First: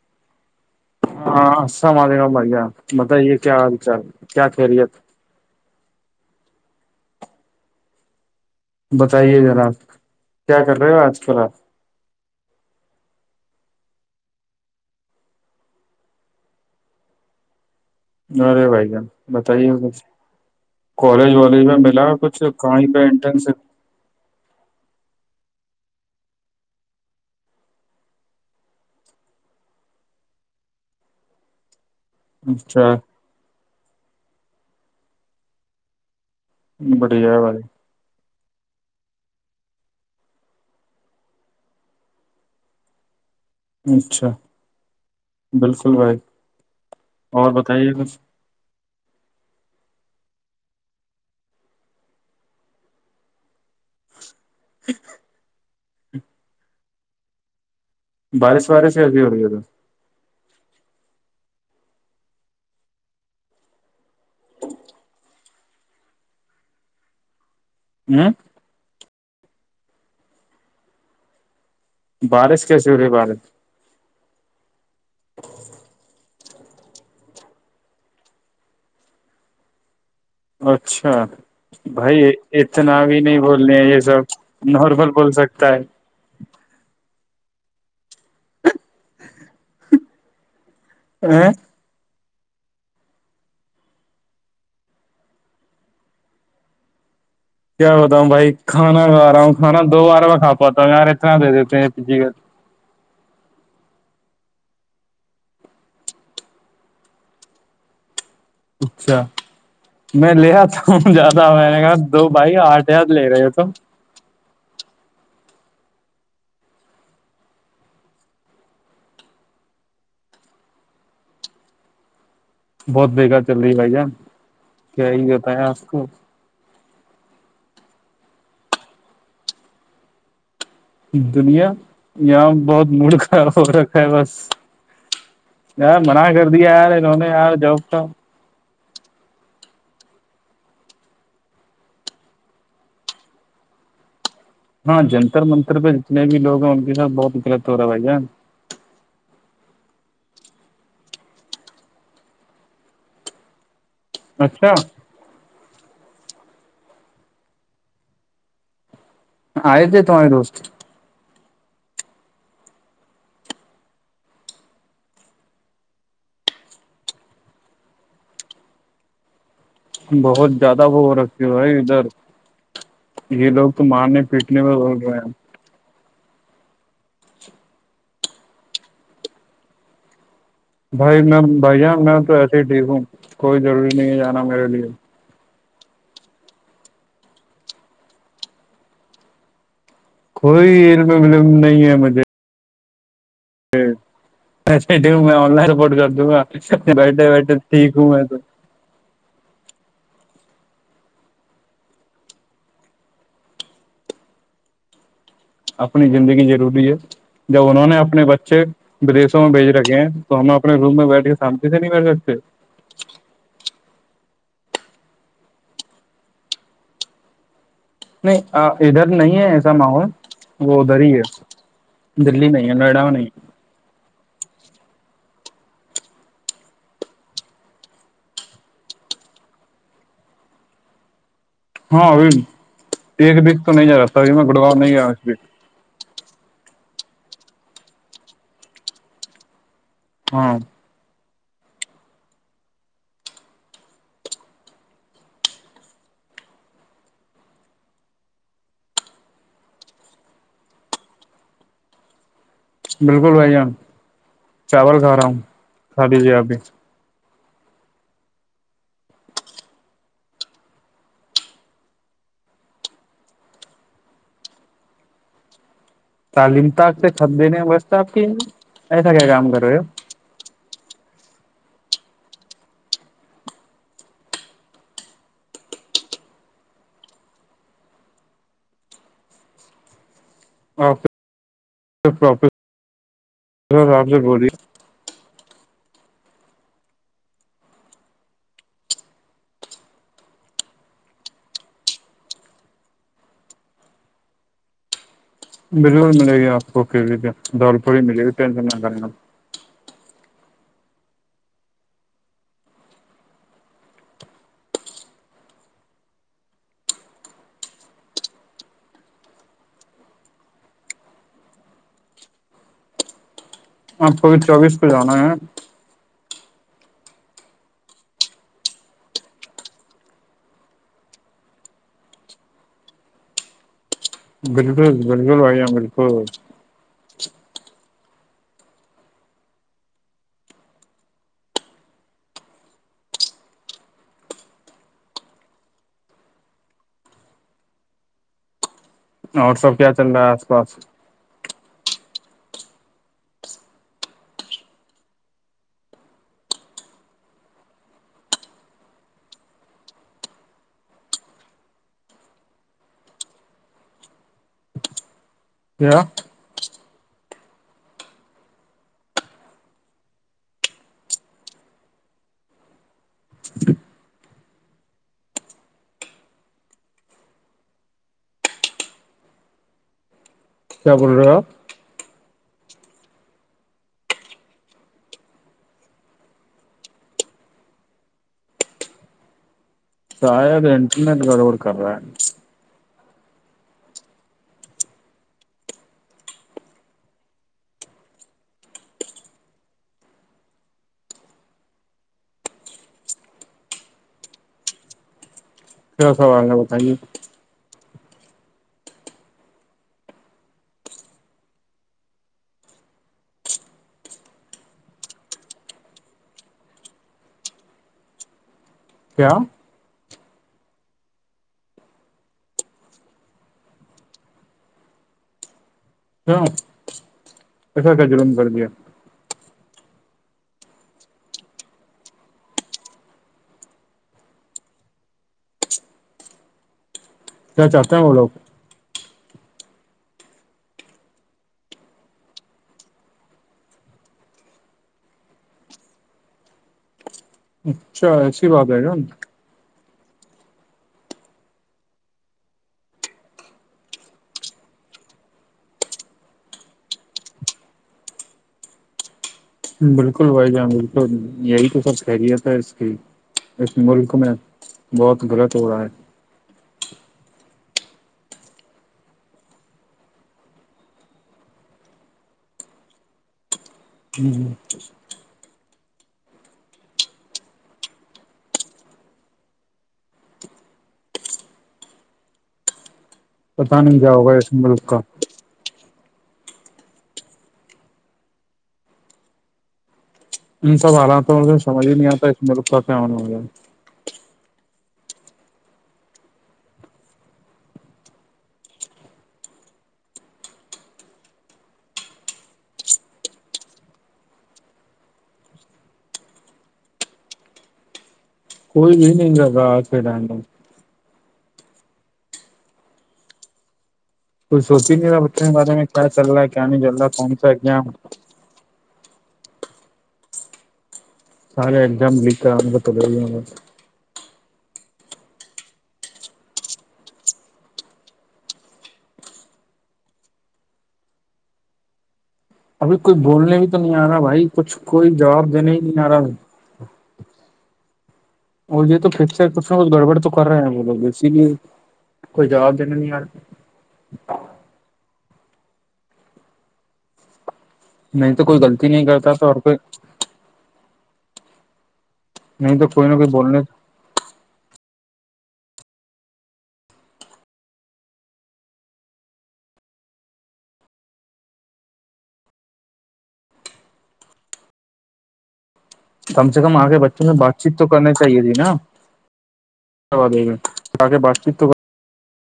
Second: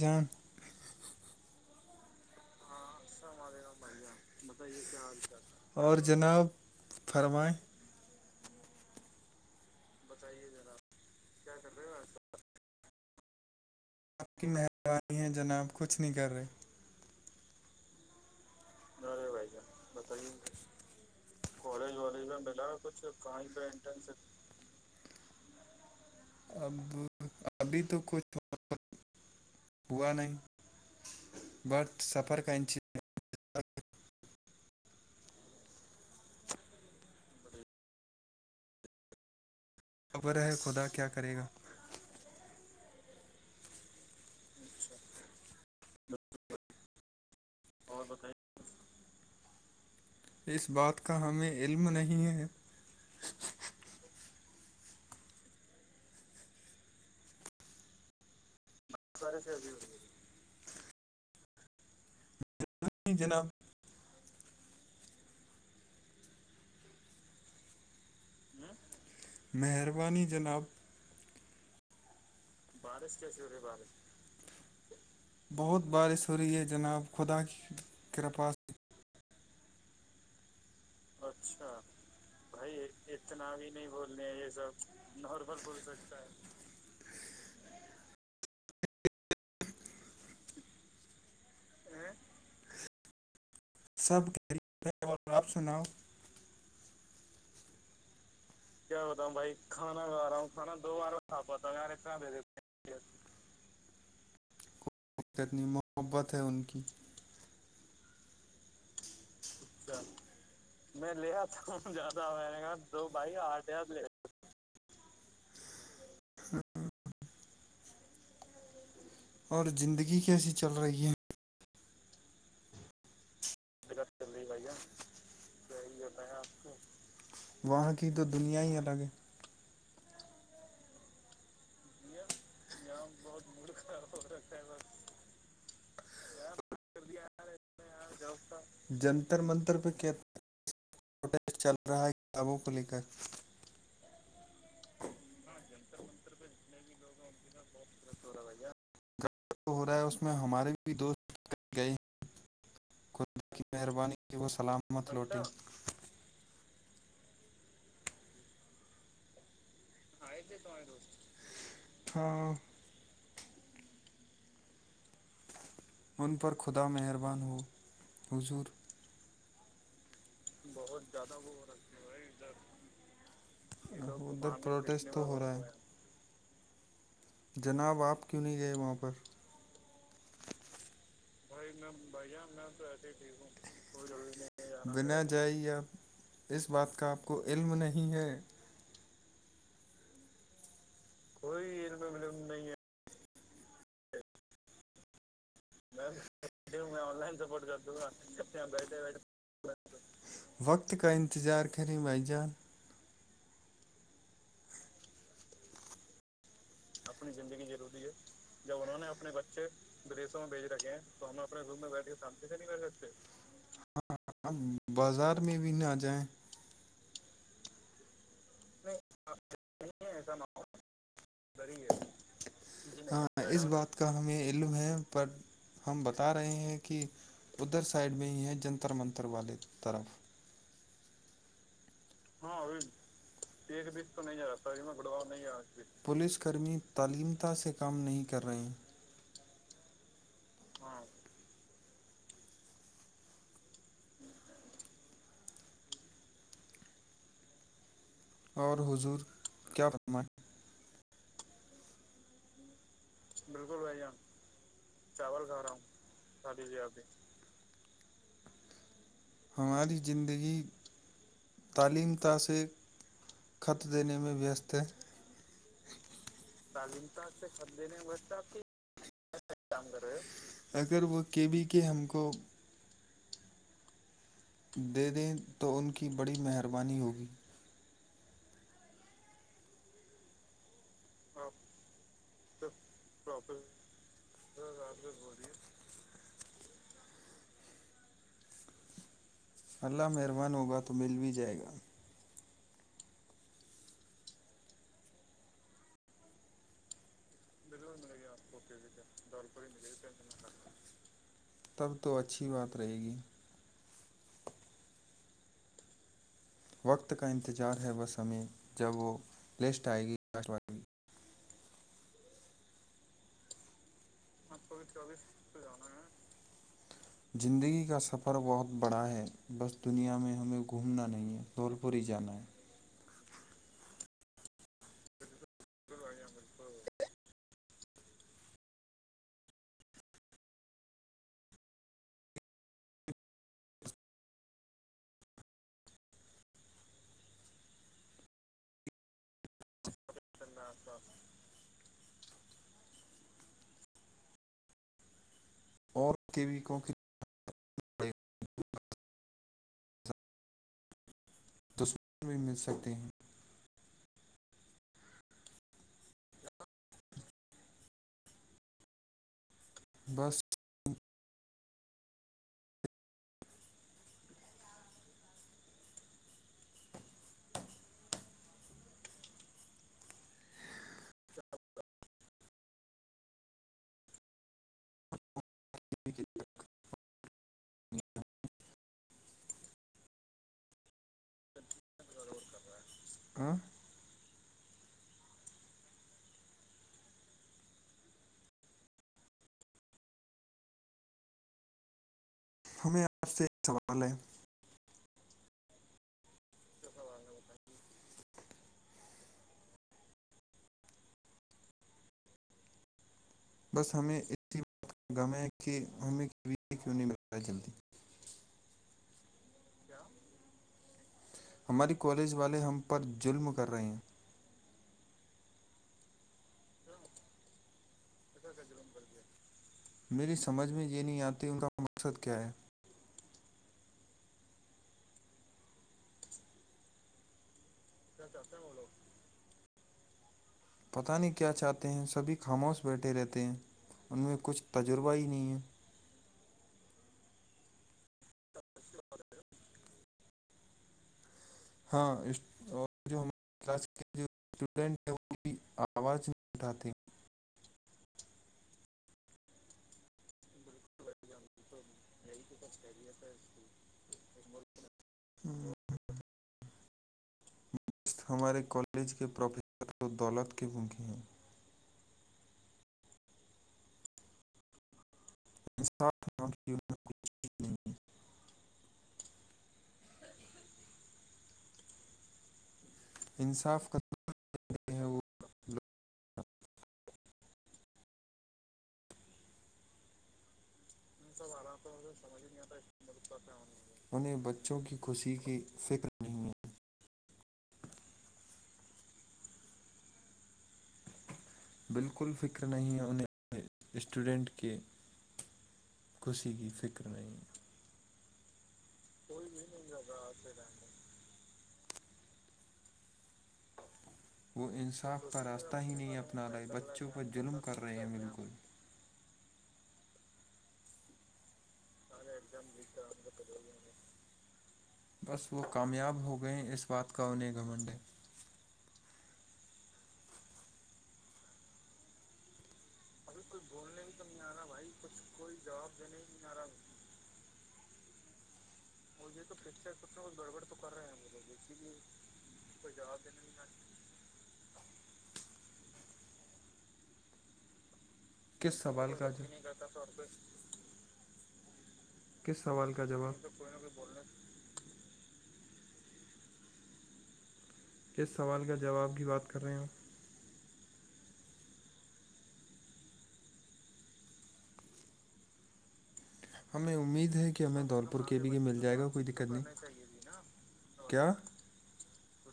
جان ہاں السلام علیکم بھیا بتائیے کیا حال چال کیا خیریت ہاں جی ہاں اور جناب فرمائیں بتائیے ذرا کیا کر رہے ہو آج کل آپ چلے آ آپ کی مہربانی ہے جناب کچھ نہیں کر رہے آپ ارے بھائی جان برے بھائی ج بتائیے کچھ بتائیے کالج والج میں کالج ملا والالج میں کچھ ملا کہیں کچھ پہ انٹرنس کہیں پہ انٹرن شپ اب ابھی تو کچھ ہوا نہیں برت سفرک کی اچھا بڑھیا بی خبر ہے خدا کیا کرے گا اچھا بالکل بھائی اور بتائیے کچھ اس بات کا ہمیں علم نہیں ہے [unintelligible] بارش وارش ہیسیھی ہو رہی ہے تو جناب [unintelligible] ہوں مہربانی جناب بارش کیسی ہو رہی ہے بارش بار بہت بارش ہو رہی ہے جناب خدا کر پا اچھا بھائی اتنا بھی نہیں بولنے ہیں یہ سب نارمل نارمل بول سکتا ہے ا ہ سب کے آپ سناؤ کیا بتاؤوں بھائی کھان کھا رہا ہوں کھا دو بار میں کھ پاتا ہوں یار اتنا دے دیتے ہیں پ کتنی محبت ہے ان کی اچھا میں لےیا تھا ہ زیادہ میں نے کہا دو بھائی آٹھ ہزار لے رہے ہو تو اور زندگی کیسی چل رہی ہے بہت بےیکار چل رہ دقت چل رہی ہے بھیا آپ کیای کو ہوتیں آپ کو وہاں کی تو دنیا ہی الگ ہے دنیا یہاں بہت ملک مڑ خراب ہو رتا ہے یار منع کر دیا یار انہوں نے یار جاب کا جستہ جنتر منتر پہ کیاوسٹ چل رہا ہے کتابوں کو لے کر ہاں جنتر منتر پہ جتنے بھی لوگ ہیں ان کے ساتھ بہت گغلط ہو رہا ہے بھیا ہو رہا ہے اس میں ہمارے بھی دوست گئے خود کی مہربانی کی وہ اچھا سلامت لوٹے آئدےتم دو استے ہ ہاں ان پر خدا مہربان ہو حضور بہت وہ بہت ہو زیادہ رکھے وہ رکھتے ادھر بھائی یہ لوگ تو مارنے ادھر پیٹنے ادب میں بول پروٹیسٹ رہے تو ہو ہیں رہا ہے جناب آپ کیوں نہیں گئے وہاں پر بھائی میں تو بھیا ایسے ہی میں تو ٹھیک ہوں ایسے ہی ٹھیک ہوں کوئی ضروری نہیں ہے کوئیی جانا میرے لیے نہیں بنا جائے گے آپ اس بات کا آپ کو علم نہیں ہے کوئی علم ولم نہیں ہے مجھے نہیں ہے میں آن لائن رپورٹ کر دوں گا بیٹھے بیٹھے ٹھیک ہوں میں تو وقت کا انتظار کریں وائی جان اپنی زندگ ضروری ہے اپنی زندگی جب انہوں نے ضروری ہے اپنے بچے جب انہوں نے اپنے بدیسوں میں بچے بھیج رکھے ہیں تو بریسوں میں ہم بھیج اپنے رکھے روم ہیں میں بیٹھ تو کے ہم نے اپنے شانتی سے روم میں نہیں بیٹھ کے سکتے سامنے تے ہاں بازار میں بھی نہ آ جائیں نہیں ادھر نہیں ہے ایسا ماحول وہ ادھر ہی ہے دری ہے دللی نہیں نوئیڈا میں نہیں کا ہمیں علم ہے پر ہم بتا رہے ہیں کہ ادھر سائڈ میں ہی ہیں جنتر منتر والے طرف ہاں ابھی ہاں ا ایک بییک تو نہیں ج رہا تھا ابھی میں گڑگاؤ نہیں آیاوں اس بی پولیس کرمی تعلیمتا سے کام نہیں کر رہے ہیں ہاں ہاں جک اور حضور کیا فرما بالکل بھ جان چاول کھا رہا ہوں کھا دیجیے آپھی جب ہماری زندگی تعلیم تثک خط دینے میں وست ہے تعلیم تق سے چھپ دینے واسہ آپ کی ایسا کیا کام کر رہے ہو اگر وہ کے بھی کے ہم کو دے دیں تو ان کی بڑی مہربانی ہوگی اک آپ سب آپ سے بولیے پراپٹ ہزارپ بلیے اللہ مہربان ہوگا تو مل بھی جائے گا بالکل ملے گی آپ کو دال پوری ملے گی ٹینشن نہ کریں گ تب تو اچھی بات رہے گی وقت کا انتظار ہے بس ہمیں جب وہ لسٹ آئے گی آکاش وانی آپ چوبیس چوبیس کو جانا ہے [inaudible] زندگی کا سفر بہت بڑا ہے بس دنیا میں ہمیں گھومنا نہیں ہے دول پوری جان بالکل بالکل بھ [unintelligible] اور سب کیا چل رہا ہے نا آس پاس اور کے بھی کوک تصون بھی مل سکتے ہیں [unintelligible] بس کیا بول رہے ہو اپ [unintelligible] شاید انٹرنیٹ گڑبڑ کر رہا ہے [unintelligible] [inaudible] ہمیں آپ سے ایک سوال ہے کیاا سوال ہے بتائیے بس ہمیں اسسی باتنگاما ہے کہ ہمیں کیوں نہیں مل رہا ہے جلدی [inaudible] کیا ہماری کالج والے ہم پر ظلم کر رہے ہیں کیوں ایسا کیا ظلم کر دیا [inaudible] میری سمجھ میں یہ نہیں آتی ان کا مقصد کیا ہے کیا چاہتا ہیں وہ لگ [unintelligible] پتہ نہیں کیا چاہتے ہیں سبھی خاموش بیٹھے رہتے ہیں ان میں کچھ تجربہ ہی نہیں ہے اچھا ایسی بات ہے کیا ہاں اس اور جو ہم کلاس کے جو اسٹوڈنٹ ہیں وہ بھی آواز نہیں اٹھاتے بالکل بھائی جان بالکل یہی تو سب خیریت ہے اس کی اس اٹھاتے ملک میں بہت غلط ہو رہا ہے [unintelligible] ہمارے کالج کے پروفیسر و دولت کے بھوکے ہیں [unintelligible] [unintelligible] ہے۔ پتا انصاف نہیں کیا کرتے ہوگا اس ملک کا ہیں وہ ان سب حالاتو کا سجھ ہی نہیں آتا ہے اس ملک کا کیا ہوگا انہیں بچوں کی خوشی کی فکر نہیں بالکل فکر نہیں ہے انہیں اسٹوڈنٹ کے خوشی کی فکر نہیں کوئی بھی نہیں کر رہا اج کے ٹائم میں [inaudible] کوئی وہ سوچ ہی نہیں رہا انصاف کا بچوں کے بارے راستہ میں ہی کیا نہیں چل رہا اپنا ہے رہے کیا نہیں چل رہا بچوں کو کون سا ظلم کر ایگزام رہے ہیں بالکل سارے ایگزام لیک آے تو بس وہ کامیاب ہو گئیں اس بات کا انہیں گھمنڈیں ابھی کوئی بولنے بھی تو نہیں آ رہا بھائی کچھ کوئی جواب دینے ہی نہیں آ رہا بھائی اور یہ تو کھیچ ک گڑبڑ تو کر رہے ہیں وہ لوگ اسی بھی کوئی جواب دینے نہیں آ رہے نہیں تو کوئی کس غلطی نہیں سوال کا کرتا تو اور کوئی کرتا کس نہیں تو سوال کا کوئی نہ کوئی جواب بولنے کس سوال کا جواب کی بات کر رہے ہو کم سے کم ہمیں آگے بچوں امید میں ہے بات کہ چیت ہمیں تو کرنی دولپور کے چاہیے بی تھی کے نا مل جائے گا کوئی دقت نہیں آگے کیا بات چیت تو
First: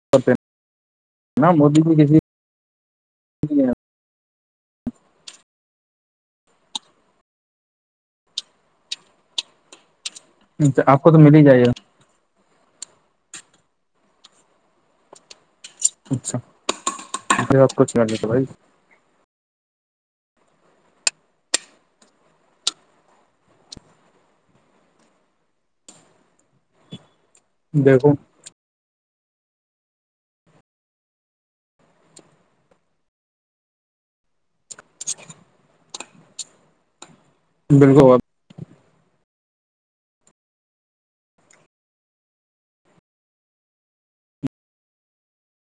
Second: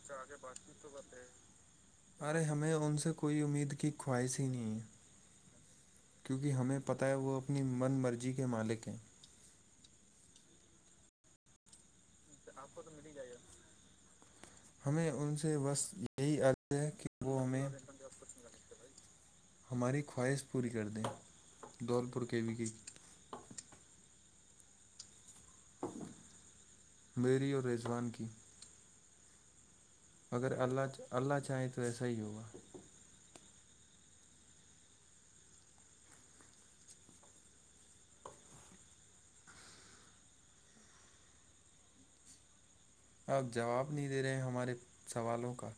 کرتے اگے بات نا مودی جی ارے ہمیں ان سے کوئی کسی امید کی خواہش ہی نہیں ہے کیونکہ ہمیں پتہ ہے وہ اپنی من مرضی کے مالک ہیں تو آپ کو تو مل ہی جائے گا آپ کو تو مل ہی جائے گا ہمیں ان سے بس اچھا یہی عرض ہے کہ وہ پھر ہمیں آپ کچھ کر لیتے بھائی ہماری خواہش پوری کر دیں دول پور کے وی کے کی میری اور رضوان دیکھو کی اگر اللہ اللہ چاہیں تو ایسا ہی ہوگا [unintelligible] بالکل آپ جواب نہیں دے رہے ہیں ہمارے سوالوں کا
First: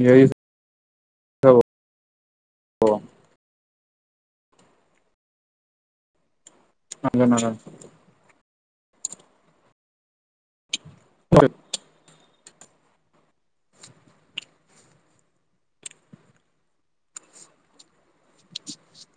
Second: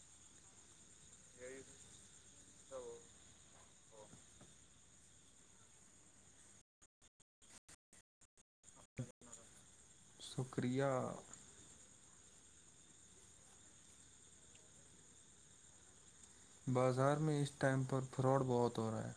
یہی تو الگ نگ شکریہ سب بازار میں اس ٹائم پر فراڈ بہت ہو رہا ہے